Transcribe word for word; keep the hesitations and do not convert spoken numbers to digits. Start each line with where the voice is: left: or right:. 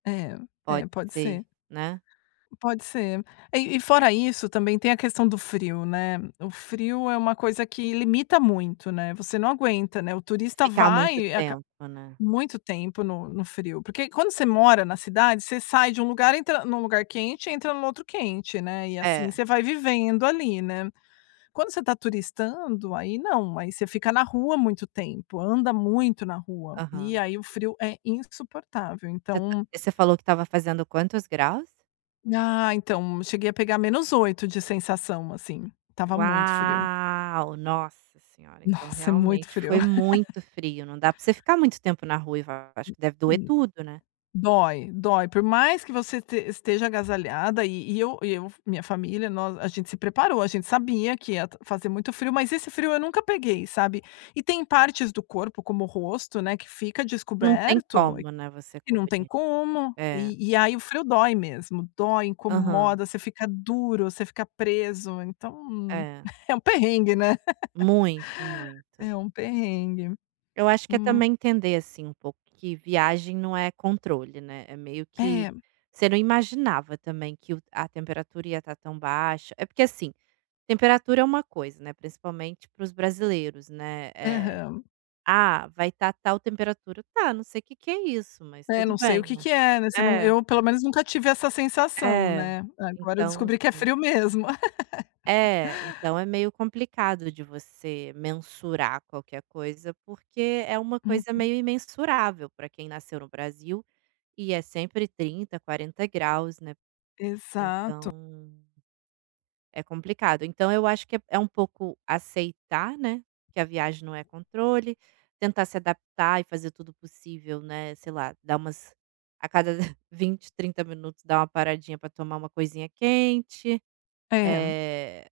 left: É, é,
right: Pode
left: pode
right: ser,
left: ser,
right: né.
left: pode ser. E e fora isso também tem a questão do frio, né. O frio é uma coisa que limita muito, né, você não aguenta, né, o turista
right: Ficar muito
left: vai
right: tempo, né.
left: muito tempo no no frio, porque quando você mora na cidade você sai de um lugar entra em um lugar quente e entra no outro quente, né, e assim
right: Eh.
left: você vai vivendo ali, né, quando você está turistando, aí não, aí você fica na rua muito tempo, anda muito na rua, e
right: Aham.
left: aí o frio é insuportável
right: Você ta
left: então
right: você falou que estava fazendo quantos graus?
left: Ah então cheguei a pegar menos oito de sensação, assim, estava muito frio.
right: Uau! Nossa senhora, então
left: Nossa, é muito
right: realmente
left: frio.
right: foi muito frio, não dá para você ficar muito tempo na rua, acho que deve doer
left: [unintelligible]
right: tudo, né.
left: Dói dói, por mais que você te esteja agasalhada e e eu e eu f minha família, nós, a gente se preparou, a gente sabia que ia fazer muito frio, mas esse frio eu nunca peguei, sabe, e tem partes do corpo, como o rosto, né, que fica
right: Não tem
left: descoberto e
right: como não é você
left: que não tem
right: cobrir.
left: como,
right: É.
left: e e aí o frio dói mesmo, dói
right: Aham.
left: incomoda, você fica duro, você fica preso então,
right: Eh.
left: é um perrengue, né.
right: Muito, muito.
left: É um perrengue,
right: Eu acho que é
left: hum.
right: também entender, assim, um pouco que viagem não é controle, né, é meio que
left: É
right: você não imaginava também que o a temperatura ia estar tão baixa, é porque assim, temperatura é uma coisa, né, principalmente para os brasileiros, né, eh,
left: Aham.
right: "Ah, vai estar tal temperatura", tá eu não sei que que é isso, mas
left: Eh,
right: tudo
left: não sei o
right: bem.
left: que que é, né, você não,
right: Eh.
left: eu pelo menos nunca tive essa sensação,
right: É,
left: né, agora eu
right: então
left: descobri que é
right: assim
left: frio mesmo.
right: É, então é meio complicado de você mensurar qualquer coisa, porque é uma coisa
left: Uhum.
right: meio imensurável, para quem nasceu no Brasil, e é sempre trinta, quarenta graus, né,
left: Exato.
right: então é complicado. Então eu acho que é é um pouco aceitar, né, que a viagem não é controle, tentar se adaptar e fazer tudo possível, né, sei lá, dar umas a cada vinte, trinta minutos dá uma paradinha para tomar uma coisinha quente,
left: É.
right: eh